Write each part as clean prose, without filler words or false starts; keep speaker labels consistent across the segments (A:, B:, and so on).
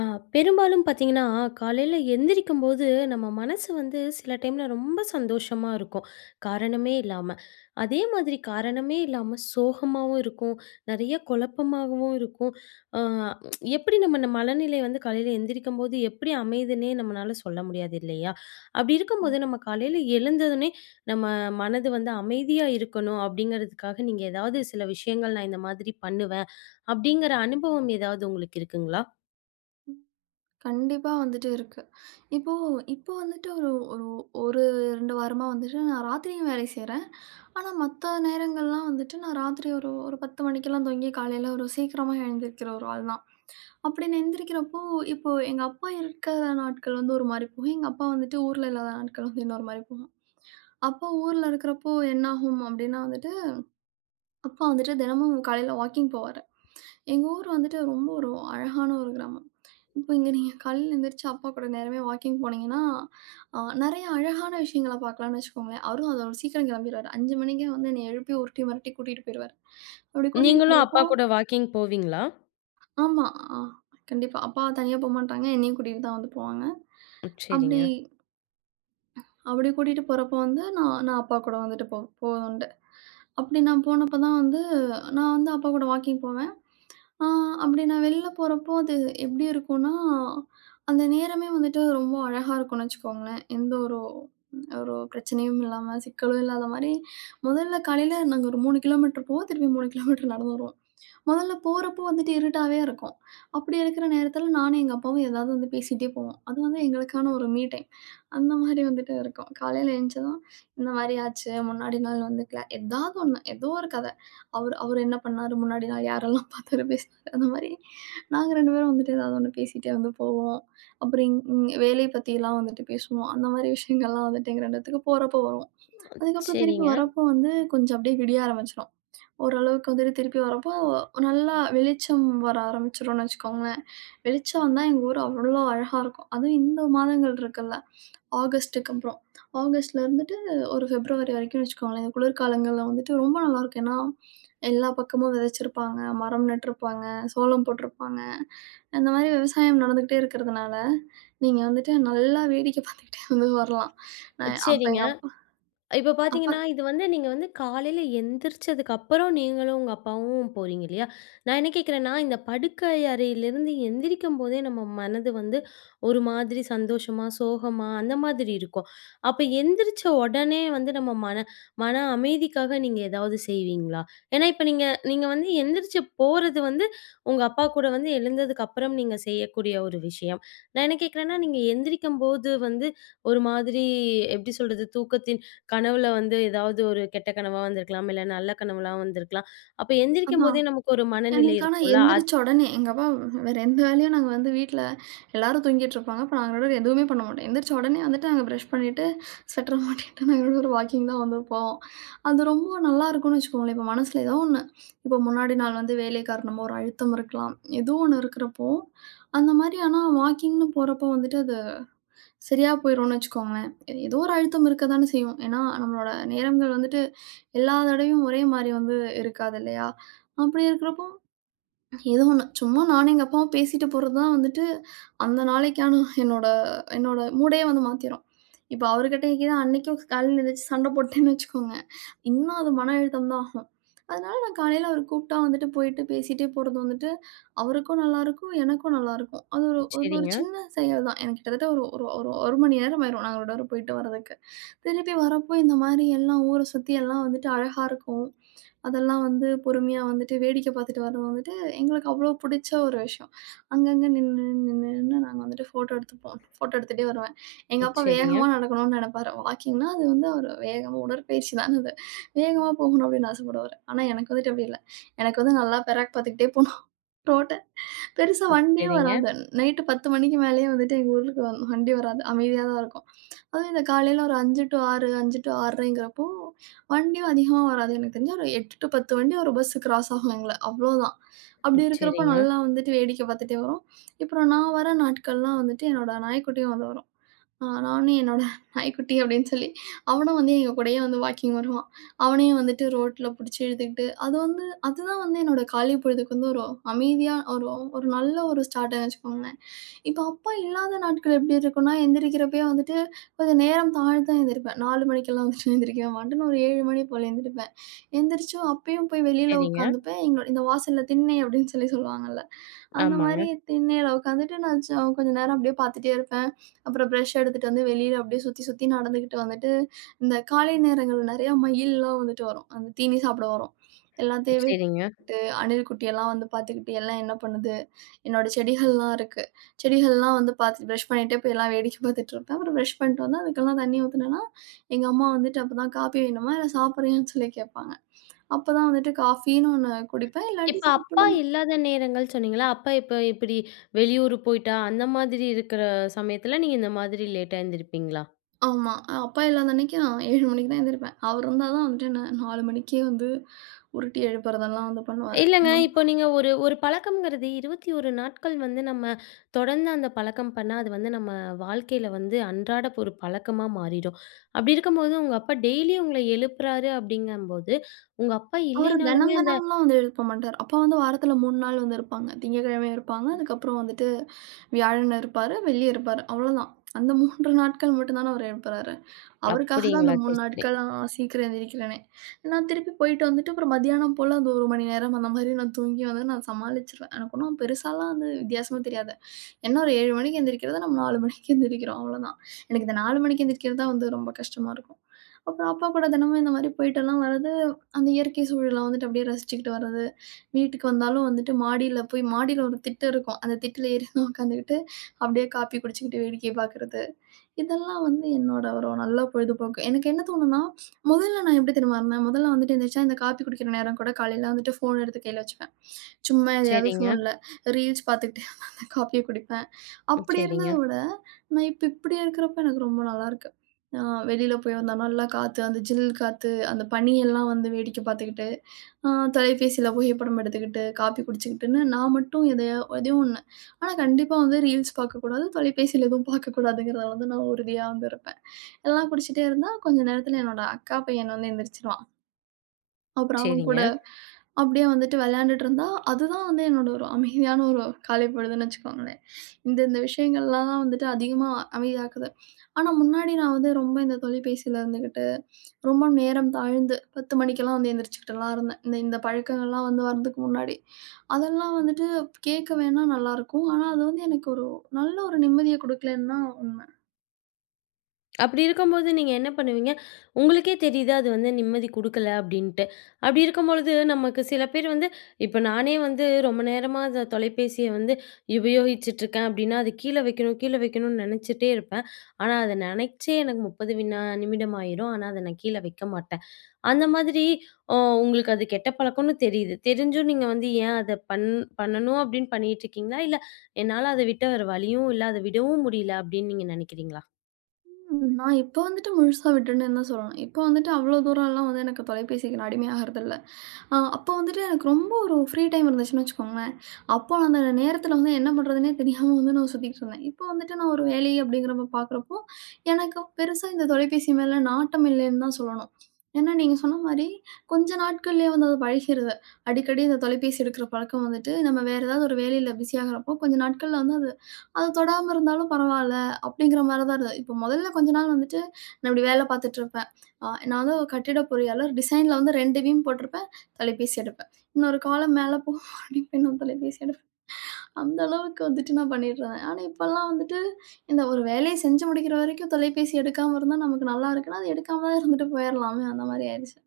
A: ஆ, பெரும்பாலும் பார்த்தீங்கன்னா, காலையில எந்திரிக்கும்போது நம்ம மனசு வந்து சில டைம்ல ரொம்ப சந்தோஷமா இருக்கும். காரணமே இல்லாம. அதே மாதிரி காரணமே இல்லாம சோகமாவும் இருக்கும். நெறைய குழப்பமாகவும் இருக்கும். அ எப்படி நம்ம இந்த மனநிலை வந்து காலையில எந்திரிக்கும்போது எப்படி அமையுதுன்னே நம்மனால சொல்ல முடியாது இல்லையா? அப்படி இருக்கும்போது நம்ம
B: ம்.
A: காலையில எழுந்ததுனே நம்ம மனது வந்து அமைதியா இருக்கணும் அப்படிங்கிறதுக்காக நீங்க ஏதாவது சில விஷயங்கள் நான் இந்த மாதிரி பண்ணுவேன் அப்படிங்கிற அனுபவம் ஏதாவது உங்களுக்கு இருக்குங்களா?
B: கண்டிப்பா வந்துட்டு இருக்கு. இப்போ இப்போ வந்துட்டு ஒரு ஒரு ஒரு 2 வாரமா வந்துட்டு நான் ராத்திரியும் வேலை செய்றேன். ஆனா, மத்த நேரங்கள்லாம் வந்துட்டு நான் ராத்திரி ஒரு ஒரு 10 மணிக்கெல்லாம் தூங்கி காலையில ஒரு சீக்கிரமா எழுந்திரிக்கிற ஒரு ஆள் தான். அப்படி நான் எந்திரிக்கிறப்போ, இப்போ எங்க அப்பா இருக்கிற நாட்கள் வந்து ஒரு மாரி போகும். எங்க அப்பா வந்துட்டு ஊர்ல இல்லாத நாட்கள் வந்து இன்னொரு மாரி போகும். அப்பா ஊர்ல இருக்கிறப்போ என்ன ஆகும் அப்படின்னா வந்துட்டு அப்பா வந்துட்டு தினமும் காலையில வாக்கிங் போவாரு. எங்க ஊர் வந்துட்டு ரொம்ப ஒரு அழகான ஒரு கிராமம். இப்போ இங்க நீங்க காலையில எந்திரிச்சு அப்பா கூட நேரமே வாக்கிங் போனீங்கன்னா, நெறைய அழகான விஷயங்கள பார்க்கலாம்னு வச்சுக்கோங்களேன். அவரும் அது அவரு சீக்கிரம் கெளம்பிருவாரு. 5 மணிக்கே வந்து என்னைய எழுப்பி உருட்டி மிரட்டி கூட்டிட்டு போயிருவாரு. அப்படி கூட்டிட்டு
A: நீங்களும் அப்பா
B: போறப்போ
A: கூட வாக்கிங் போவீங்களா?
B: ஆமா. அ கண்டிப்பா. அப்பா தனியா போமாட்டாங்க. என்னையும் கூட்டிட்டு தான் வந்து போவாங்க.
A: ம், சரிங்க,
B: அப்படி அப்படி கூட்டிட்டு போறப்போ வந்து நான் நான் அப்பா கூட வந்துட்டு போனதுண்டு. அப்படி நான் போனப்போ தான் வந்து நான் வந்து அப்பா கூட வாக்கிங் போவேன். ஆ அப்படி நான் வெளில போறப்போ அது எப்படி இருக்கும்னா, அந்த நேரமே வந்துட்டு ரொம்ப அழகா இருக்கும்னு வச்சுக்கோங்களேன். எந்த ஒரு ஒரு பிரச்சனையும் இல்லாம, சிக்கலும் இல்லாத மாரி, முதல்ல காலையில நாங்க ஒரு 3 கிலோமீட்டர் போவோம். திருப்பி 3 கிலோமீட்டர் நடந்து வருவோம். முதல்ல போறப்போ வந்துட்டு இருட்டாவே இருக்கும். அப்படி இருக்கிற நேரத்தில நானும் எங்க அப்பாவும் ஏதாவது வந்து பேசிட்டே போவோம். அது வந்து எங்களுக்கான ஒரு மீ டைம். அந்த மாதிரி வந்துட்டு இருக்கும். காலையில எழுஞ்சதும் இந்த மாரி ஆச்சு. முன்னாடி நாள் வந்து கிளா ஏதாவது ஒண்ணு. ஏதோ ஒரு கதை. அவரு அவரு என்ன பண்ணாரு, முன்னாடி நாள் யாரெல்லாம் பார்த்தாரு, பேசினாரு அந்த மாரி நாங்க 2 பேரும் வந்துட்டு ஏதாவது ஒண்ணு பேசிட்டே வந்து போவோம். அப்புறம் இங் இங் வேலை பத்திலாம் வந்துட்டு பேசுவோம். அந்த மாரி விஷயங்கள்லாம் வந்துட்டு எங்க 2 பேத்துக்கு போறப்போ வரும். அதுக்கப்புறம் திருப்பி
A: சரிங்க,
B: வரப்போ வந்து கொஞ்சம் அப்படியே விடிய ஆரம்பிச்சுரும். ஓரளவுக்கு வந்துட்டு திருப்பி வரப்போ, நல்லா வெளிச்சம் வர ஆரம்பிச்சுரும்னு வச்சுக்கோங்களேன். வெளிச்சம் வந்தா எங்க ஊர் அவ்வளோ அழகா இருக்கும். அதுவும் இந்த மாதங்கள் இருக்குல்ல, ஆகஸ்ட்டுக்கு அப்புறம். ஆகஸ்ட்ல இருந்துட்டு ஒரு பிப்ரவரி வரைக்கும்னு வச்சுக்கோங்களேன். இந்த குளிர்காலங்கள்ல வந்துட்டு ரொம்ப நல்லாயிருக்கும். ஏன்னா, எல்லா பக்கமும் விதைச்சிருப்பாங்க, மரம் நட்டிருப்பாங்க, சோளம் போட்டிருப்பாங்க. இந்த மாரி விவசாயம் நடந்துகிட்டே இருக்கிறதுனால, நீங்க வந்துட்டு நல்லா வேடிக்கை பார்த்துக்கிட்டே வந்து வரலாம். நான் அப்ப
A: சரிங்க.
B: எங்க அப்பா
A: இப்ப
B: அப்பா
A: பார்த்தீங்கன்னா, இது வந்து நீங்க வந்து காலையில எந்திரிச்சதுக்கு அப்புறம் நீங்களும் உங்க அப்பாவும் போறீங்க இல்லையா? நான் என்ன கேட்கிறேன்னா, இந்த படுக்கை அறையிலிருந்து எந்திரிக்கும் போதே நம்ம மனது வந்து ஒரு மாதிரி சந்தோஷமா, சோகமா அந்த மாதிரி இருக்கும். அப்ப எந்திரிச்ச உடனே வந்து நம்ம மன மன அமைதிக்காக நீங்க ஏதாவது செய்வீங்களா? ஏன்னா இப்ப நீங்க நீங்க வந்து எந்திரிச்சு போறது வந்து உங்க அப்பா கூட வந்து எழுந்ததுக்கு அப்புறம் நீங்க செய்யக்கூடிய ஒரு விஷயம். நான் என்ன கேட்கிறேன்னா, நீங்க எந்திரிக்கும்போது வந்து ஒரு மாதிரி எப்படி சொல்றது? தூக்கத்தின் கனவுல வந்து ஏதாவது ஒரு கெட்ட கனவா வந்திருக்கலாம். இல்ல நல்ல கனவுலா வந்திருக்கலாம். அப்ப எந்திரிக்கும்
B: அதான்.
A: போதே நமக்கு ஒரு மனநிலை
B: எனக்கு ஆனா
A: இருக்கும்ல. அது
B: எந்திரிச்ச உடனே எங்க அப்பா வேற எந்த வேலையும் நாங்க வந்து வீட்ல எல்லாரும் தூங்கிட்டு இருப்பாங்க. அப்ப நாங்க 2 பேரும் எதுவுமே பண்ண மாட்டோம். எந்திரிச்ச உடனே வந்துட்டு நாங்க பிரஷ் பண்ணிட்டு, ஸ்வெட்டர மாட்டிட்டு நாங்க 2 பேரும் வாக்கிங் தான் வந்து போவோம். அது ரொம்ப நல்லா இருக்கும்னு வச்சுக்கோங்களேன். இப்ப மனசுல ஏதோ ஒண்ணு இப்ப முன்னாடி நாள் வந்து வேலை காரணமா ஒரு அழுத்தம் இருக்கலாம். ஏதோ ஒண்ணு இருக்கிறப்போ, அந்த மாரி ஆனா வாக்கிங்ன்னு போறப்போ வந்துட்டு அது சரியா போயிரும்னு வச்சுக்கோங்களேன். ஏதோ ஒரு அழுத்தம் இருக்க தானே செய்யும். ஏன்னா நம்மளோட நேரங்கள் வந்துட்டு எல்லா தடவையும் ஒரே மாரி வந்து இருக்காது இல்லையா? அப்படி இருக்கிறப்போ ஏதோ ஒண்ணு. சும்மா நானும் எங்க அப்பாவும் பேசிட்டு போறது தான் வந்துட்டு, அந்த நாளைக்கான என்னோட என்னோட மூடே வந்து மாத்திரும். இப்ப அவருகிட்ட எங்கேயும் அன்னைக்கும் காலையில எந்திரிச்சு சண்டை போட்டேன்னு வச்சுக்கோங்க, இன்னும் அது மன அழுத்தம் தான் ஆகும். அதனால நான் காலையில அவரு கூப்பிட்டா வந்துட்டு போயிட்டு பேசிட்டே போறது வந்துட்டு, அவருக்கும் நல்லாருக்கும், எனக்கும் நல்லாருக்கும். அது ஒரு
A: சரிங்க.
B: சின்ன செயல் தான். எனக்கு கிட்டத்தட்ட ஒரு ஒரு ஒரு 1 மணி நேரம் ஆயிரும் நாங்க 2 பேரும் போயிட்டு வரதுக்கு. திருப்பி வரப்போ இந்த மாரி எல்லாம் ஊர சுத்தி எல்லாம் வந்துட்டு அழகா இருக்கும். அதெல்லாம் வந்து பொறுமையா வந்துட்டு வேடிக்கை பார்த்துட்டு வரது வந்துட்டு எங்களுக்கு அவ்வளோ பிடிச்ச ஒரு விஷயம். அங்கங்க நின்னு நின்னு நின்னு நாங்க வந்துட்டு ஃபோட்டோ எடுத்துப்போம். ஃபோட்டோ எடுத்துட்டே வருவேன். எங்க
A: ம்.
B: அப்பா
A: சரிங்க.
B: வேகமா நடக்கணும்னு நெனைப்பாரு. வாக்கிங்னா அது வந்து அவரு வேகமா உடற்பயிற்சி தான அது. வேகமா போகணும் அப்படின்னு ஆசைப்படுவாரு. ஆனா எனக்கு வந்துட்டு அப்படி இல்ல. எனக்கு வந்து நல்லா பெராக் பார்த்துக்கிட்டே போணும். ரோட்ட. பெருசா வண்டியும்
A: சரிங்க.
B: வராது. நைட்டு 10 மணிக்கு மேலேயே வந்துட்டு எங்க ஊருக்கு வண்டி வராது. அமைதியா தான் இருக்கும். அதுவும் இந்த காலையில ஒரு 5 டூ 6, 5 டூ 6:30ங்கிறப்போ வண்டியும் அதிகமா வராது. எனக்கு தெரிஞ்சு ஒரு 8 டூ 10 வண்டி ஒரு பஸ் கிராஸ் ஆகும் எங்கள. அவ்வளோதான். அப்படி
A: ம்.
B: இருக்கிறப்போ
A: சரிங்க.
B: நல்லா வந்துட்டு வேடிக்கை பார்த்துட்டே வரும். அப்புறம் நான் வர நாட்கள்லாம் வந்துட்டு என்னோட நாய்க்குட்டியும் வந்து வரும். நானும் என்னோட நாய்க்குட்டி அப்படின்னு சொல்லி, அவனும் வந்து எங்க கூடயே வந்து வாக்கிங் வருவான். அவனையும் வந்துட்டு ரோட்ல புடிச்சு இழுத்துக்கிட்டு, அது வந்து அதுதான் வந்து என்னோட காலை பொழுதுக்கு வந்து ஒரு அமைதியா ஒரு ஒரு நல்ல ஒரு ஸ்டார்ட்டுன்னு வச்சுக்கோங்களேன். இப்போ அப்பா இல்லாத நாட்கள் எப்படி இருக்கும்னா, எந்திரிக்கிறப்பயே வந்துட்டு கொஞ்சம் நேரம் தாழ்த்தி தான் எந்திரிப்பேன். 4 மணிக்கெல்லாம் வந்துட்டு எந்திரிக்கவே மாட்டேன்னு ஒரு 7 மணி போல எந்திரிப்பேன். எந்திரிச்சு அப்பயும் போய் வெளியில
A: சரிங்க.
B: உட்காந்துப்பேன். எங்களோ இந்த வாசல்ல திண்ணை அப்படின்னு சொல்லி சொல்லுவாங்கல்ல, அந்த
A: ஆமாங்க.
B: மாரி திண்ணையில உட்காந்துட்டு நான் ச கொஞ்ச நேரம் அப்படியே பார்த்துட்டே இருப்பேன். அப்புறம் பிரஷ் எடுத்துட்டு வந்து வெளியில அப்படியே சுத்தி சுத்தி நடந்துகிட்டு வந்துட்டு, இந்த காலை நேரங்கள்ல நிறையா மயில்லாம் வந்துட்டு வரும். அந்த தீனி சாப்பிட வரும். எல்லாத்தையும்
A: சரிங்க.
B: வெட்டிட்டு அணில் குட்டியெல்லாம் வந்து பார்த்துக்கிட்டு, எல்லாம் என்ன பண்ணுது? என்னோட செடிகள்லாம் இருக்கு. செடிகள்லாம் வந்து பார்த்து பிரஷ் பண்ணிட்டே போய் எல்லாம் வேடிக்கை பார்த்துட்டுருப்பேன். அப்புறம் பிரஷ் பண்ணிட்டு வந்து அதுக்கெல்லாம் தண்ணி ஊத்துனேன்னா, எங்க அம்மா வந்துட்டு அப்பதான் "காப்பி வேணுமா? இல்ல சாப்பிடுறியான்னு?" சொல்லி கேட்பாங்க. அப்பதான் வந்துட்டு காஃபின்னு ஒண்ணு குடிப்பேன். இல்லாட்டி
A: இப்ப அப்பா
B: சாப்பிடணும்
A: இல்லாத நேரங்கள் சொன்னீங்களா? அப்பா இப்ப இப்பிடி வெளியூர் போயிட்டா, அந்த மாதிரி இருக்கிற சமயத்துல நீங்க இந்த மாதிரி லேட்டா எந்திரிப்பீங்களா?
B: ஆமா. அப்பா இல்லாத அன்னைக்கு நான் 7 மணிக்கு தான் எந்திரிப்பேன். அவர் இருந்தா தான் வந்துட்டு என்ன 4 மணிக்கே வந்து உருட்டி எழுப்புறதெல்லாம் வந்து பண்ணுவாரு.
A: இல்லங்க. இப்போ நீங்க ஒரு ஒரு பழக்கம்ங்கிறது 21 நாட்கள் வந்து நம்ம தொடர்ந்து அந்த பழக்கம் பண்ணா, அது வந்து நம்ம வாழ்க்கையில வந்து அன்றாட ஒரு பழக்கமா மாறிடும். அப்படி இருக்கும்போது, உங்க அப்பா டெய்லியும் உங்கள எழுப்புறாரு அப்படிங்கம்போது, உங்க அப்பா
B: அவரு
A: இல்லைனாலுமே
B: தெனம்
A: அந்த
B: தெனம்லாம் வந்து எழுப்ப மாட்டாரு. அப்பா வந்து வாரத்துல 3 நாள் வந்து இருப்பாங்க. திங்கட்கிழமை இருப்பாங்க. அதுக்கப்புறம் வந்துட்டு வியாழன் இருப்பாரு. வெள்ளி இருப்பாரு. அவ்வளோதான். அந்த 3 நாட்கள் மட்டும் தான அவரு எழுப்புறாரு. அவருக்காக தான்
A: அப்படிங்களா?
B: அந்த 3
A: சரி, சரி.
B: நாட்கள் நான் சீக்கிரம் எந்திரிக்கிறேனே. நான் திருப்பி போயிட்டு வந்துட்டு அப்புறம் மதியானம் போல அந்த 1 மணி நேரம் அந்த மாதிரி நான் தூங்கி வந்து நான் சமாளிச்சுருவேன். எனக்கு ஒன்னும் பெருசாலாம் வந்து வித்தியாசமா தெரியாது. என்ன ஒரு 7 மணிக்கு எந்திரிக்கிறத நம்ம 4 மணிக்கு எந்திரிக்கிறோம் அவ்வளோதான். எனக்கு இந்த 4 மணிக்கு எந்திரிக்கிறது தான் வந்து ரொம்ப கஷ்டமா இருக்கும். அப்புறம் அப்பா கூட தினமும் இந்த மாதிரி போயிட்டெல்லாம் வரது அந்த இயற்கை சூழல வந்துட்டு அப்படியே ரசிச்சுக்கிட்டு வர்றது. வீட்டுக்கு வந்தாலும் வந்துட்டு மாடியில போய் மாடியில ஒரு திட்டு இருக்கும். அந்த திட்டுல ஏறி உட்காந்துக்கிட்டு, அப்படியே காப்பி குடிச்சுக்கிட்டு வேடிக்கை பார்க்குறது. இதெல்லாம் வந்து என்னோட ஒரு நல்ல பொழுதுபோக்கு. எனக்கு என்ன தோணும்னா, முதல்ல நான் எப்படி தெரியுமா இருந்தேன்? முதல்ல வந்துட்டு எந்திரிச்சா, இந்த காப்பி குடிக்கிற நேரம் கூட காலையில வந்துட்டு ஃபோன் எடுத்து கையில வச்சுப்பேன். சும்மா எதையாவது
A: சரிங்க.
B: ஃபோன்ல ரீல்ஸ் பார்த்துக்கிட்டே அந்த காப்பிய குடிப்பேன்.
A: ம்.
B: அப்படி
A: சரிங்க,
B: இருந்தத விட, நான் இப்ப இப்படி இருக்கிறப்ப எனக்கு ரொம்ப நல்லாருக்கு. அ வெளியில போய் வந்தா நல்லா காத்து, அந்த ஜில் காத்து, அந்த பனியெல்லாம் வந்து வேடிக்கை பார்த்துக்கிட்டு, அ தொலைபேசியில புகைப்படம் எடுத்துக்கிட்டு, காப்பி குடிச்சுக்கிட்டுன்னு நான் மட்டும் எதையோ எதையோ ஒண்ணு ஆனா கண்டிப்பா வந்து ரீல்ஸ் பார்க்கக்கூடாது, தொலைபேசியில எதுவும் பார்க்கக்கூடாதுங்கிறதுல வந்து நான் உறுதியா வந்து இருப்பேன். எல்லாம் குடிச்சிட்டே இருந்தா கொஞ்ச நேரத்தில என்னோட அக்கா பையன் வந்து எந்திரிச்சுருவான். அப்புறம் அவன் கூட
A: சரிங்க.
B: அப்படியே வந்துட்டு விளையாண்டுட்டு இருந்தா, அதுதான் வந்து என்னோட ஒரு அமைதியான ஒரு காலை பொழுதுன்னு வச்சுக்கோங்களேன். இந்த இந்த விஷயங்கள்லாம் தான் வந்துட்டு அதிகமா அமைதியாக்குது. ஆனா முன்னாடி நான் வந்து ரொம்ப இந்த தொலைபேசியில இருந்துகிட்டு, ரொம்ப நேரம் தாழ்ந்து 10 மணிக்கெல்லாம் வந்து எந்திரிச்சுக்கிட்டுலாம் இருந்தேன். இந்த இந்த பழக்கங்கள்லாம் வந்து வரதுக்கு முன்னாடி. அதெல்லாம் வந்துட்டு கேட்க வேணா நல்லாயிருக்கும். ஆனா அது வந்து எனக்கு ஒரு நல்ல ஒரு நிம்மதிய குடுக்கலன்னு தான் உண்மை.
A: அப்படி இருக்கும்போது நீங்க என்ன பண்ணுவீங்க? உங்களுக்கே தெரியுது அது வந்து நிம்மதி குடுக்கல அப்படின்ட்டு. அப்படி இருக்கும்பொழுது நமக்கு சில பேர் வந்து இப்ப நானே வந்து ரொம்ப நேரமா அந்த தொலைபேசிய வந்து உபயோகிச்சுட்டுருக்கேன் அப்படின்னா, அது கீழ வைக்கணும், கீழ வைக்கணும்னு நெனச்சுட்டே இருப்பேன். ஆனா அத நெனைச்சே எனக்கு 30 வினா நிமிடம் ஆயிரும். ஆனா அத நான் கீழ வைக்க மாட்டேன். அந்த மாதிரி அ உங்களுக்கு அது கெட்ட பழக்கம்னு தெரியுது. தெரிஞ்சும் நீங்க வந்து ஏன் அத பண்ணணும் அப்படின்னு பண்ணிட்டுருக்கீங்களா? இல்ல என்னால அத விட்டு வேற வழியும் இல்ல, அத விடவும் முடியல அப்படின்னு நீங்க நெனைக்கிறீங்களா?
B: நான் இப்ப வந்துட்டு முழுசா விட்டுட்டேன்னு தான் சொல்லணும். இப்ப வந்துட்டு அவ்வளோ தூரம்லாம் வந்து எனக்கு தொலைபேசிக்கு நான் அடிமையாகறதில்ல. அப்போ வந்துட்டு எனக்கு ரொம்ப ஒரு ஃப்ரீ டைம் இருந்துச்சுன்னு வச்சுக்கோங்களேன். அப்போ அந்த நேரத்தில வந்து என்ன பண்ணுறதுன்னே தெரியாம வந்து நான் சுத்திட்டு இருந்தேன். இப்போ வந்துட்டு நான் ஒரு வேலை அப்படிங்கிறப்ப பார்க்குறப்போ, எனக்கு பெருசா இந்த தொலைபேசி மேல நாட்டம் இல்லைன்னு தான் சொல்லணும். ஏன்னா நீங்க சொன்ன மாரி கொஞ்ச நாட்கள்லயே வந்து அது பழகிருது. அடிக்கடி இந்த தொலைபேசி எடுக்கிற பழக்கம் வந்துட்டு நம்ம வேற ஏதாவது ஒரு வேலையில பிஸி ஆகுறப்போ, கொஞ்ச நாட்கள்ல வந்து அது அது தொடாம இருந்தாலும் பரவால்ல அப்படிங்கிற மாரி தான் இருந்தது. இப்போ முதல்ல கொஞ்ச நாள் வந்துட்டு நான் இப்படி வேலை பார்த்துட்டு இருப்பேன். நான் வந்து ஒரு கட்டிட பொறியாளர் டிசைன்ல வந்து 2 வீம் போட்டிருப்பேன். தொலைபேசி எடுப்பேன். இன்னொரு காலம் மேல போகும் அப்டின்னு நான் தொலைபேசி எடுப்பேன். அந்த அளவுக்கு வந்துட்டு நான் பண்ணிடுறேன். ஆனா இப்பலாம் வந்துட்டு இந்த ஒரு வேலைய செஞ்சு முடிக்கிற வரைக்கும் தொலைபேசி எடுக்காம இருந்தா நமக்கு நல்லா இருக்குன்னா, அது எடுக்காம தான் இருந்துட்டு போயிரலாமே அந்த மாரி ஆயிடுச்சு.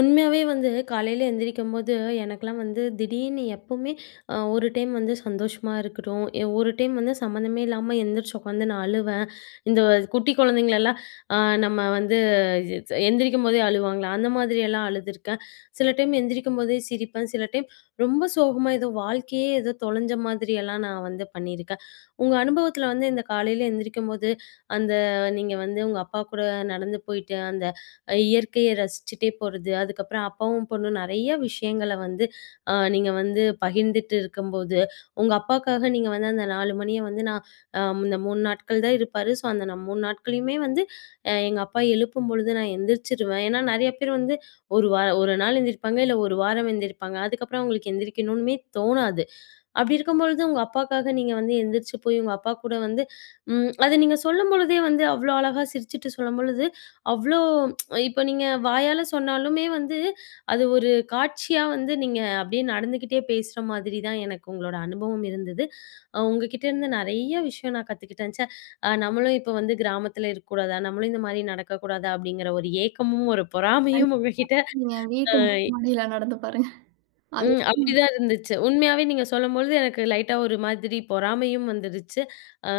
A: உண்மையாவே வந்து காலையில எந்திரிக்கும்போது, எனக்கெல்லாம் வந்து திடீர்னு எப்பவுமே ஒரு டைம் வந்து சந்தோஷமா இருக்கட்டும், ஒரு டைம் வந்து சம்மந்தமே இல்லாம எந்திரிச்சு உட்காந்து நான் அழுவேன். இந்த குட்டி குழந்தைங்களெல்லாம் அ நம்ம வந்து எந்திரிக்கும்போதே அழுவாங்கல்ல, அந்த மாதிரியெல்லாம் அழுதுருக்கேன். சில டைம் எந்திரிக்கும்போதே சிரிப்பேன். சில டைம் ரொம்ப சோகமா ஏதோ வாழ்க்கையே ஏதோ தொலைஞ்ச மாதிரியெல்லாம் நான் வந்து பண்ணியிருக்கேன். உங்க அனுபவத்தில வந்து இந்த காலையில எந்திரிக்கும்போது, அந்த நீங்க வந்து உங்க அப்பா கூட நடந்து போயிட்டு, அந்த இயற்கைய ரசிச்சுட்டே போறது. அதுக்கப்புறம் அப்பாவும் பொண்ணும் நெறைய விஷயங்கள வந்து நீங்க வந்து பகிர்ந்துட்டு இருக்கும்போது, உங்க அப்பாக்காக நீங்க வந்து அந்த 4 மணிய வந்து நான் இந்த 3 நாட்கள் தான் இருப்பாரு. ஸோ, அந்த நான் 3 நாட்களையுமே வந்து எங்க அப்பா எழுப்பும் பொழுது நான் எந்திரிச்சுருவேன். ஏன்னா, நெறைய பேர் வந்து ஒரு வார 1 நாள் எந்திரிப்பாங்க, இல்ல 1 வாரம் எந்திரிப்பாங்க. அதுக்கப்புறம் அவங்களுக்கு எந்திரிக்கணும்னுமே தோணாது. அப்படி இருக்கும் பொழுது உங்க அப்பாக்காக நீங்க வந்து எந்திரிச்சு போய் உங்க அப்பா கூட வந்து ம் அத நீங்க சொல்லும் பொழுதே வந்து அவ்ளோ அழகா சிரிச்சுட்டு சொல்லும் பொழுது, அவ்ளோ இப்ப நீங்க வாயால சொன்னாலுமே வந்து, அது ஒரு காட்சியா வந்து நீங்க அப்படியே நடந்துக்கிட்டே பேசுற மாதிரி தான் எனக்கு உங்களோட அனுபவம் இருந்தது. உங்ககிட்ட இருந்து நெறைய விஷயம் நான் கத்துக்கிட்டேன். ச்சே! நம்மளும் இப்ப வந்து கிராமத்துல இருக்கக்கூடாதா? நம்மளும் இந்த மாரி நடக்கக்கூடாதா? அப்படிங்கிற ஒரு ஏக்கமும், ஒரு பொறாமையும்
B: கண்டிப்பா
A: உங்ககிட்ட
B: நீங்க வீட்டு
A: அ
B: மொட்ட மாடியில நடந்து பாருங்க.
A: ம்.
B: அதையாவது
A: அப்படிதான் இருந்துச்சு. உண்மையாவே நீங்க சொல்லும்பொழுது எனக்கு லைட்டா ஒரு மாதிரி பொறாமையும் வந்துடுச்சு. அ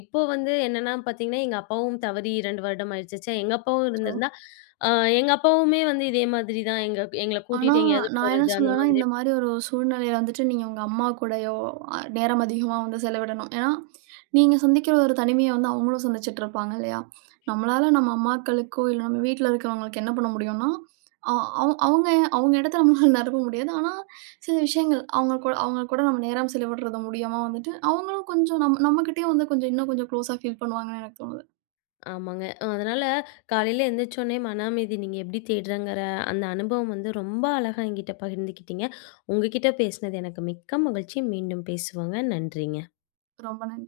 A: இப்போ வந்து என்னன்னா பார்த்தீங்கன்னா, எங்க அப்பாவும் தவறி 2 வருடம் ஆயிடுச்சு. ச்சே! எங்க அப்பாவும் இருந்திருந்தா அ எங்க அப்பாவுமே வந்து இதே மாதிரி தான் எங்கள
B: ஆனா,
A: கூட்டிட்டு எங்கேயாவது
B: நான் என்ன
A: போறது அந்த
B: சொல்லுவேன்னா,
A: மாதிரி.
B: இந்த மாரி ஒரு சூழ்நிலையில வந்துட்டு நீங்க உங்க அம்மா கூடயோ, நேரம் அதிகமா வந்து செலவிடணும். ஏன்னா, நீங்க சந்திக்கிற ஒரு தனிமைய வந்து அவங்களும் சந்திச்சுட்டு இருப்பாங்க இல்லையா? நம்மளால நம்ம அம்மாக்களுக்கோ, இல்ல நம்ம வீட்ல இருக்கிறவங்களுக்கு என்ன பண்ண முடியும்னா, அ அவ் அவங்க அவங்க இடத்த நம்மளால நிரப்ப முடியாது. ஆனா, சில விஷயங்கள் அவங்க கூட நம்ம நேரம் செலவிடுறது மூலியமா வந்துட்டு, அவங்களும் கொஞ்சம் நம்மகிட்டயும் வந்து கொஞ்சம் இன்னும் கொஞ்சம் க்ளோஸா ஃபீல் பண்ணுவாங்கன்னு எனக்கு தோணுது.
A: ஆமாங்க. அதனால காலையில எந்திரிச்சோனே மன அமைதி நீங்க எப்படி தேடுறங்கிற அந்த அனுபவம் வந்து ரொம்ப அழகா என்கிட்ட பகிர்ந்துக்கிட்டீங்க. உங்ககிட்ட பேசினது எனக்கு மிக்க மகிழ்ச்சி. மீண்டும் பேசுவோங்க. நன்றிங்க.
B: ரொம்ப ந